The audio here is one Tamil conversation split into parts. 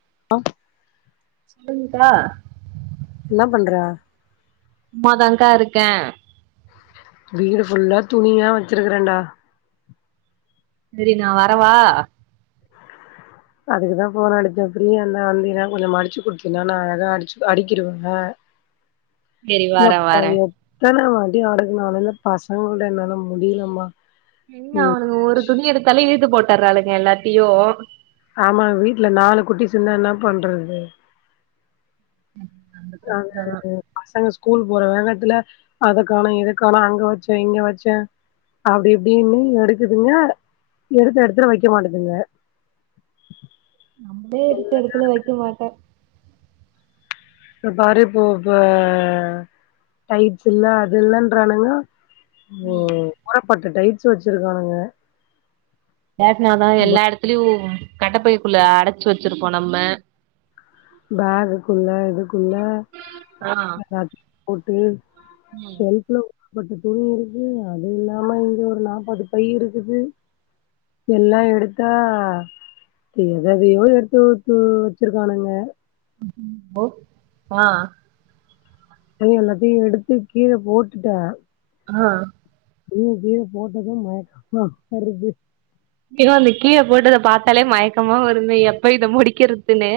[unintelligible] சொல்லுங்கக்கா என்ன பண்ற சும்மாதாக்கா இருக்கே வீடு ஃபுல்லா துணியா வச்சிருக்கறேன்டா சரி நா வரவா அதுக்குதான் போன் அடிச்சே பிரீ இருந்தா வந்தின்னா கொஞ்சம் மடிச்சு குடுத்தீன்னா நான் ஏது அடிச்சு அடிக்கிடுவ [unintelligible] சரி வரே வறே எத்தனவாட்டி அடுக்குனாலு இந்த பசங்களிட்ட என்னொல முடியலமா என்னா அவனுங்க ஒரு துணி எடுத்தாலே இழுது போட்டுர்றாளுங்க எல்லாத்தையும் ஆமா வீட்ல நாலு குட்டிசு இருந்தா என்ன பண்றது [inaudible] ஆ பிரச்சனதா [unintelligible] பசங்க ஸ்கூல் போற வேகத்துல அதுக்கானும் இதுக்கானம் அங்க வச்சே இங்க வச்சே அப்படி இப்படின்னு எடுக்குதுங்க எடுத்து எடுத்துல வைக்க மாட்டதுங்க [unintelligible] நம்மளே இருக்க இடத்துல வைக்க மாட்டே பாருப்போ இப்ப டைட்ஸ் இல்ல அது இல்லன்றானுங்க ம் ஊர்பட்ட டைட்ஸ் வச்சிருக்கானுங்க வேனாதான் ப எல்லா இடத்துலயும் கட்டைப்பயக்குள்ள அடைச்சு வச்சிருக்கோம் நம்ம பேகுக்குள்ள இதுக்குள்ள ஆ எல்லாத்த போட்டு ம் செல்ஃப் ல பட்டு துணி இருக்கு அது இல்லாம இங்க ஒரு நாற்பது பை இருக்குது எல்லாம் எடுத்தா எது எதையோ எடத்து ஊத்து வச்சிருக்கானுங்க ஆ அன் எல்லாத்தையும் எடுத்து கீழே போட்டுட்டே ஆ தூக்கி கீழ போட்டதும் மயக்கமா வருது அய்யோ அந்த கீழ போட்டத பார்த்தாலே மயக்கமா வருமே எப்ப இத முடிக்கறதுன்னு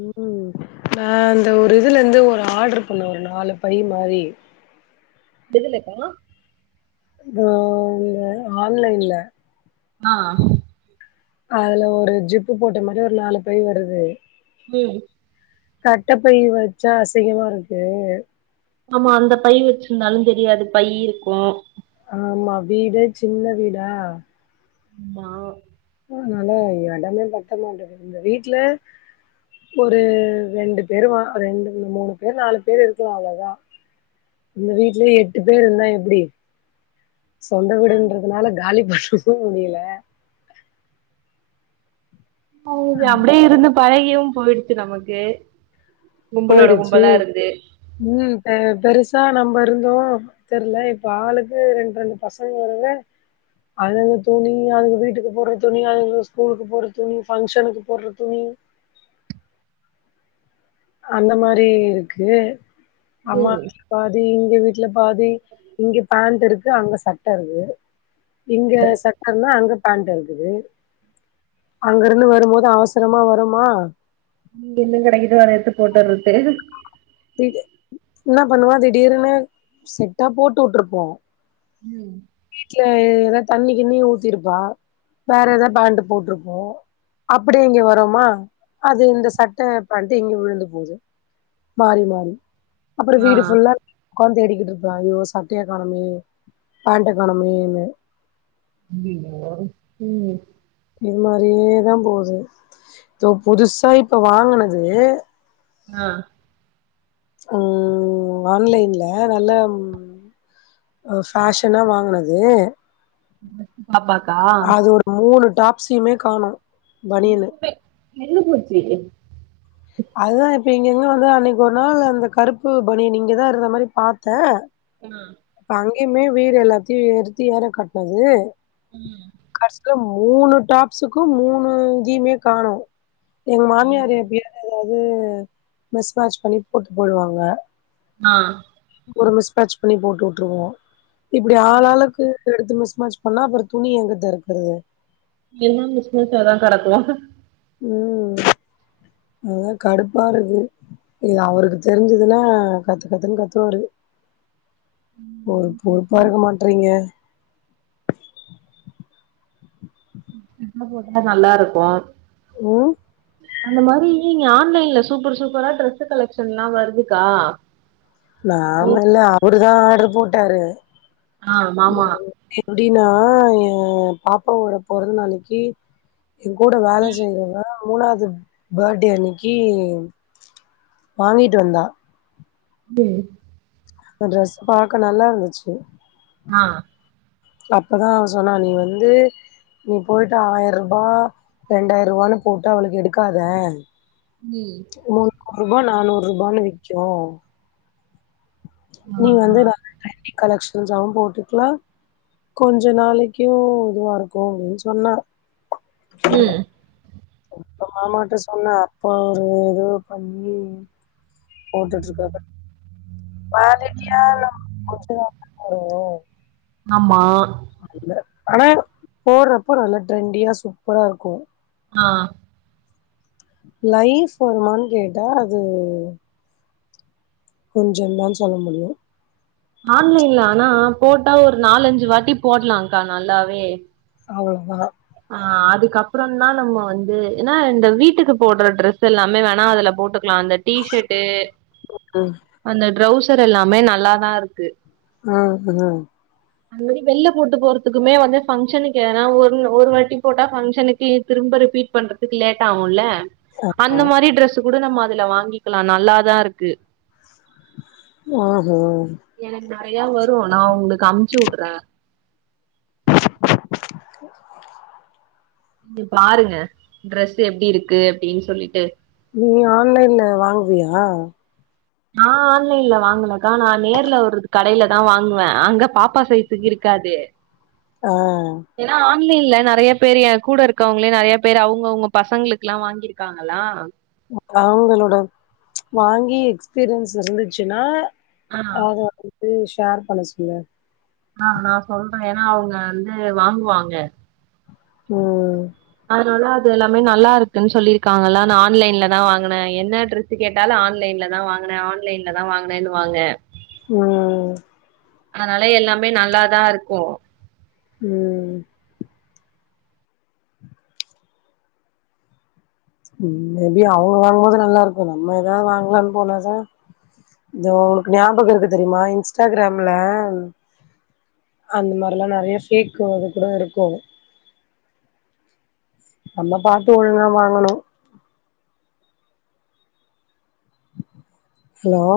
ம் நான் அந்த ஒரு இதுல இருந்து ஒரு ஆர்டரு பண்ணே ஒரு நாலு பை மாரி எதுலக்கா இதோ இந்த ஆன்லைன்ல ஆ அதுல ஒரு ஜிப்பு போட்ட மாதிரி ஒரு நாலு பை வருது ம் கட்டைப்பை வச்சா அசிங்கமா இருக்கு ஆமா அந்த பை வச்சிருந்தாலும் தெரியாது பைய் இருக்கும் ஆமா வீடே சின்ன வீடா மா அதனால எடமே பத்த மாட்டது இந்த வீட்ல ஒரு ரெண்டு பேரு வா ரெண்டு மூணு பேர் நாலு பேர் இருக்கலா அழகா இந்த வீட்லயே எட்டு பேரு இருந்தா எப்படி சொந்த வீடுன்றதுனால காலி [unintelligible] அவுங் அப்படியே இருந்து பழகியும் போயிடுச்சு நமக்கு கும்பலோட போயிடுச்சு கும்பலா இருந்து ம் பெ பெருசா நம்ம இருந்தோ தெர்ல இப்ப ஆளுக்கு ரெண் ரெண்டு பசங்க வரேல அதுங்க துணி அதுங்க வீட்டுக்கு போட்ற துணி அதுங்க ஸ்கூலுக்கு போட்ற துணி ஃபங்க்ஷன்க்கு போட்ற துணி [unintelligible] அந்த மாரி இருக்கு அம்மா ம் வீட்ல பா தி இங்க வீட்ல பாதி இங்க பேண்ட்டு இருக்கு அங்க சட்ட இருக்கு இங்க சட்ட இருந்தா அங்க பேண்ட்டு இருக்குது அங்க இருந்து வரும்போது அவசரமா வரோமா இங்க என்ன கெடைக்குதோ அத எடுத்து போட்டு வரது தி என்னா பண்ணுவா திடிர்னு செட்டா போட்டுட்ருப்போ ம் வீட்டல ஏதா தண்ணி கிண்ணி ஊத்திருப்பா வேற ஏதாவது பேண்ட்டு போட்ருப்போ அப்படியே இங்க வரோமா அது இந்த சட்ட பேண்ட்டு இங்க விழுந்து போது மாறி மாறி அப்புறம் ஆ வீடு ஃபுல்லா உக்காந்து தேடிக்கிட்டு இருப்ப ஐயோ சட்டைய காணமே பேண்ட்ட காணமேன்னு [unintelligible] ம் இது மாரியே தா போது தொ புதுசா இப்ப வாங்கனது ஆ ஓ ஆன்லைன்ல நல்லா அ ஃபேஷனா வாங்கனது பாப்பாக்கா அது ஒரு மூணு டாப்ஸ்யுமே காணோ பனியனு [unintelligible] நின்னு போச்சு அதுதா இப்ப எங் என்னோட அன்னைக்கு ஒரு நாள் அந்த கருப்பு பணியன் இங்கதா இருந்த மாரி பாத்தே ஆ எமே உயர் எல்லாத்தையு ஏறுத்து ஏற கட்னது ம் கடைசல மூணு டாப்ஸுக்கு மூணு இங்மே காணு எங்க மாமியார் எப்பையாது ஏதாது உம் மிஸ்மாட்சு பண்ணி போட்டு போயிடுவாங்க ஆ ஒரு மிஸ் மேட்ச் பண்ணி போட்டு வுட்டுருவோ இப்படி ஆள்ளாளுக்கு எடுத் மிஸ் மேட்ச பண்ண அப்புறம் துணி எங்க தறக்கறது எல்லா மிஸ் மேட்ச் தா கடக்கு ம் அதா கடுப்பா இருக்கு இல்ல அவுருக்கு தெரிஞ்சதுல்ல கத்து கத்துன்னு கத்துவாரு ஒரு பொறுப்பா இருக்க மாட்றீங்க ம் நல்லா இருக்கு உம் அந்த மாரி நீ ஆன்லைன்ல சூப்பர் சூப்பரா டிரஸ்கலெக்ஷன் எல்லா வருதுக்கா நாம இல்ல அவரு தா ஆர்டுரு போட்டாரு ஆ மாமா ஆ ஏ பாப்பாவோட பொறந்த நாளைக்கு என் கூட வேல செய்றவங்க மூணாவது பர்த்டே அன்னைக்கு வாங்கிட்டு வந்தா ம் ட்ரெஸ் பாக்க நல்லா இருந்துச்சு ஆ அப்பதா சொன்னா நீ வந்து நீ போயிட்டு ஆயரூபா ரெண்டாயிரூபான் போட்டு அவளுக்கு எடுக்காத ம் முன்னூறு ரூபா நானூறு ரூபான் விக்கும் ஆ நீ ஆ வந்து [inaudible] ட்ரெண்டி கலெக்ஷன்சாவு போட்டுக்லா கொஞ்ச நாளைக்கு இதுவா இருக்கு அப்டின்னு சொன்னா ம் அப்ப மாமாட்ட சொன்னே அப்போ ஒரு இது பண்ணி போட்டுட்ருக்காரு [unintelligible] ஆமா ஆனா போட்றப்போ நல்லா ட்ரெண்டியா சூப்பரா இருக்கும் ஆ லைஃப் வருமான் கேட்டா அது கொஞ்சம் தான் சொல்ல முடியும் ஆன்லைன்ல ஆனா போட்டா ஒரு நாலஞ்சு வாட்டி போடலாம்கா நல்லாவே அவ்வளோதான் ஆஹ் அதுக்கப்புறம் தான் நம்ம வந்து ஏன்னா இந்த வீட்டுக்கு போடுற ட்ரெஸ் எல்லாமே வேணா அதுல போட்டு க்கலாம் அந்த டீஷர்ட்ட் ம் அந்த ட்ரௌசர் எல்லாமே நல்லாதான் இருக்கு உஹம் உஹம் அந்த மாதிரி வெள்ளில போட்டு போறதுக்குமே வந்து ஃபங்க்ஷனுக்கு ஒருவட்டி போட்டா பனுக்கு திரும் ரிபீட் பண்றதுக்கு லேட் ஆக ஆமா அந்த மாதிரி டிரஸ் குட நம்ம அதுல வாங்கிக்கலாம் நல்லாதான் இருக்கு ஓஹோ நறைய வரும் நான் உங்களுக்கு அமுச்சு விடுறேன் [inaudible] நீங்க பாருங்க ட்ரெஸ் எப்படி இருக்கு அப்படின்னு சொல்லிட்டு நீ ஆன்லைன்ல வாங்குவியா ஆஹ ஆன்லைன்ல வாங்கலக்கா நான் நேர்ல வருறது கடையில தான் வாங்குவேன் அங்க பாப்பா சைஸுக்கு இருக்காது ஆஹ் இல்ல இல்ல நிறைய பேர் கூட இருக்கவங்களே நிறையா பேரு அவங்கவுங்க பசங்களுக்கு எல்லாம் வாங்கிருக்காங்களாம் அவங்களோட வாங்கி எக்ஸ்பீரியன்ஸ் இருந்துச்சுன்னா ஆ அத வந்து ஷேர் பண்ண சொல்லு ஆஹ் நான் சொல்றேன் ஏன்னா அவங்க வந்து வாங்குவாங்க ம் அதுனால எல்லாமே நல்லா இருக்குன்னு சொல்லிருக்காங்க ஆன்லைன்ல தான் வாங்கின என்ன டிரஸ் கேட்டாலும் ஆன்லைன்ல தான் வாங்கின ஆன்லைன்லதான் வாங்கினேன்னு வாாங்க உஹம் அதனால எல்லாமே நல்லாதான் இருக்கும் உம் மேபி அவங்க வாங்கும்போது நல்லா இருக்கும் நம்ம ஏதாவது வாங்கலாம்னு போனா சா இந்த உங்களுக்கு ஞாபகம் இருக்கு தெரியுமா இன்ஸ்டாகிராம்ல அந்த மாதிரிிலாம் நிறைய பேேக்கு அது கூட இருக்கும் நம்ம பாத்து ஒழுங்கான் வாங்கணும் ஹலோ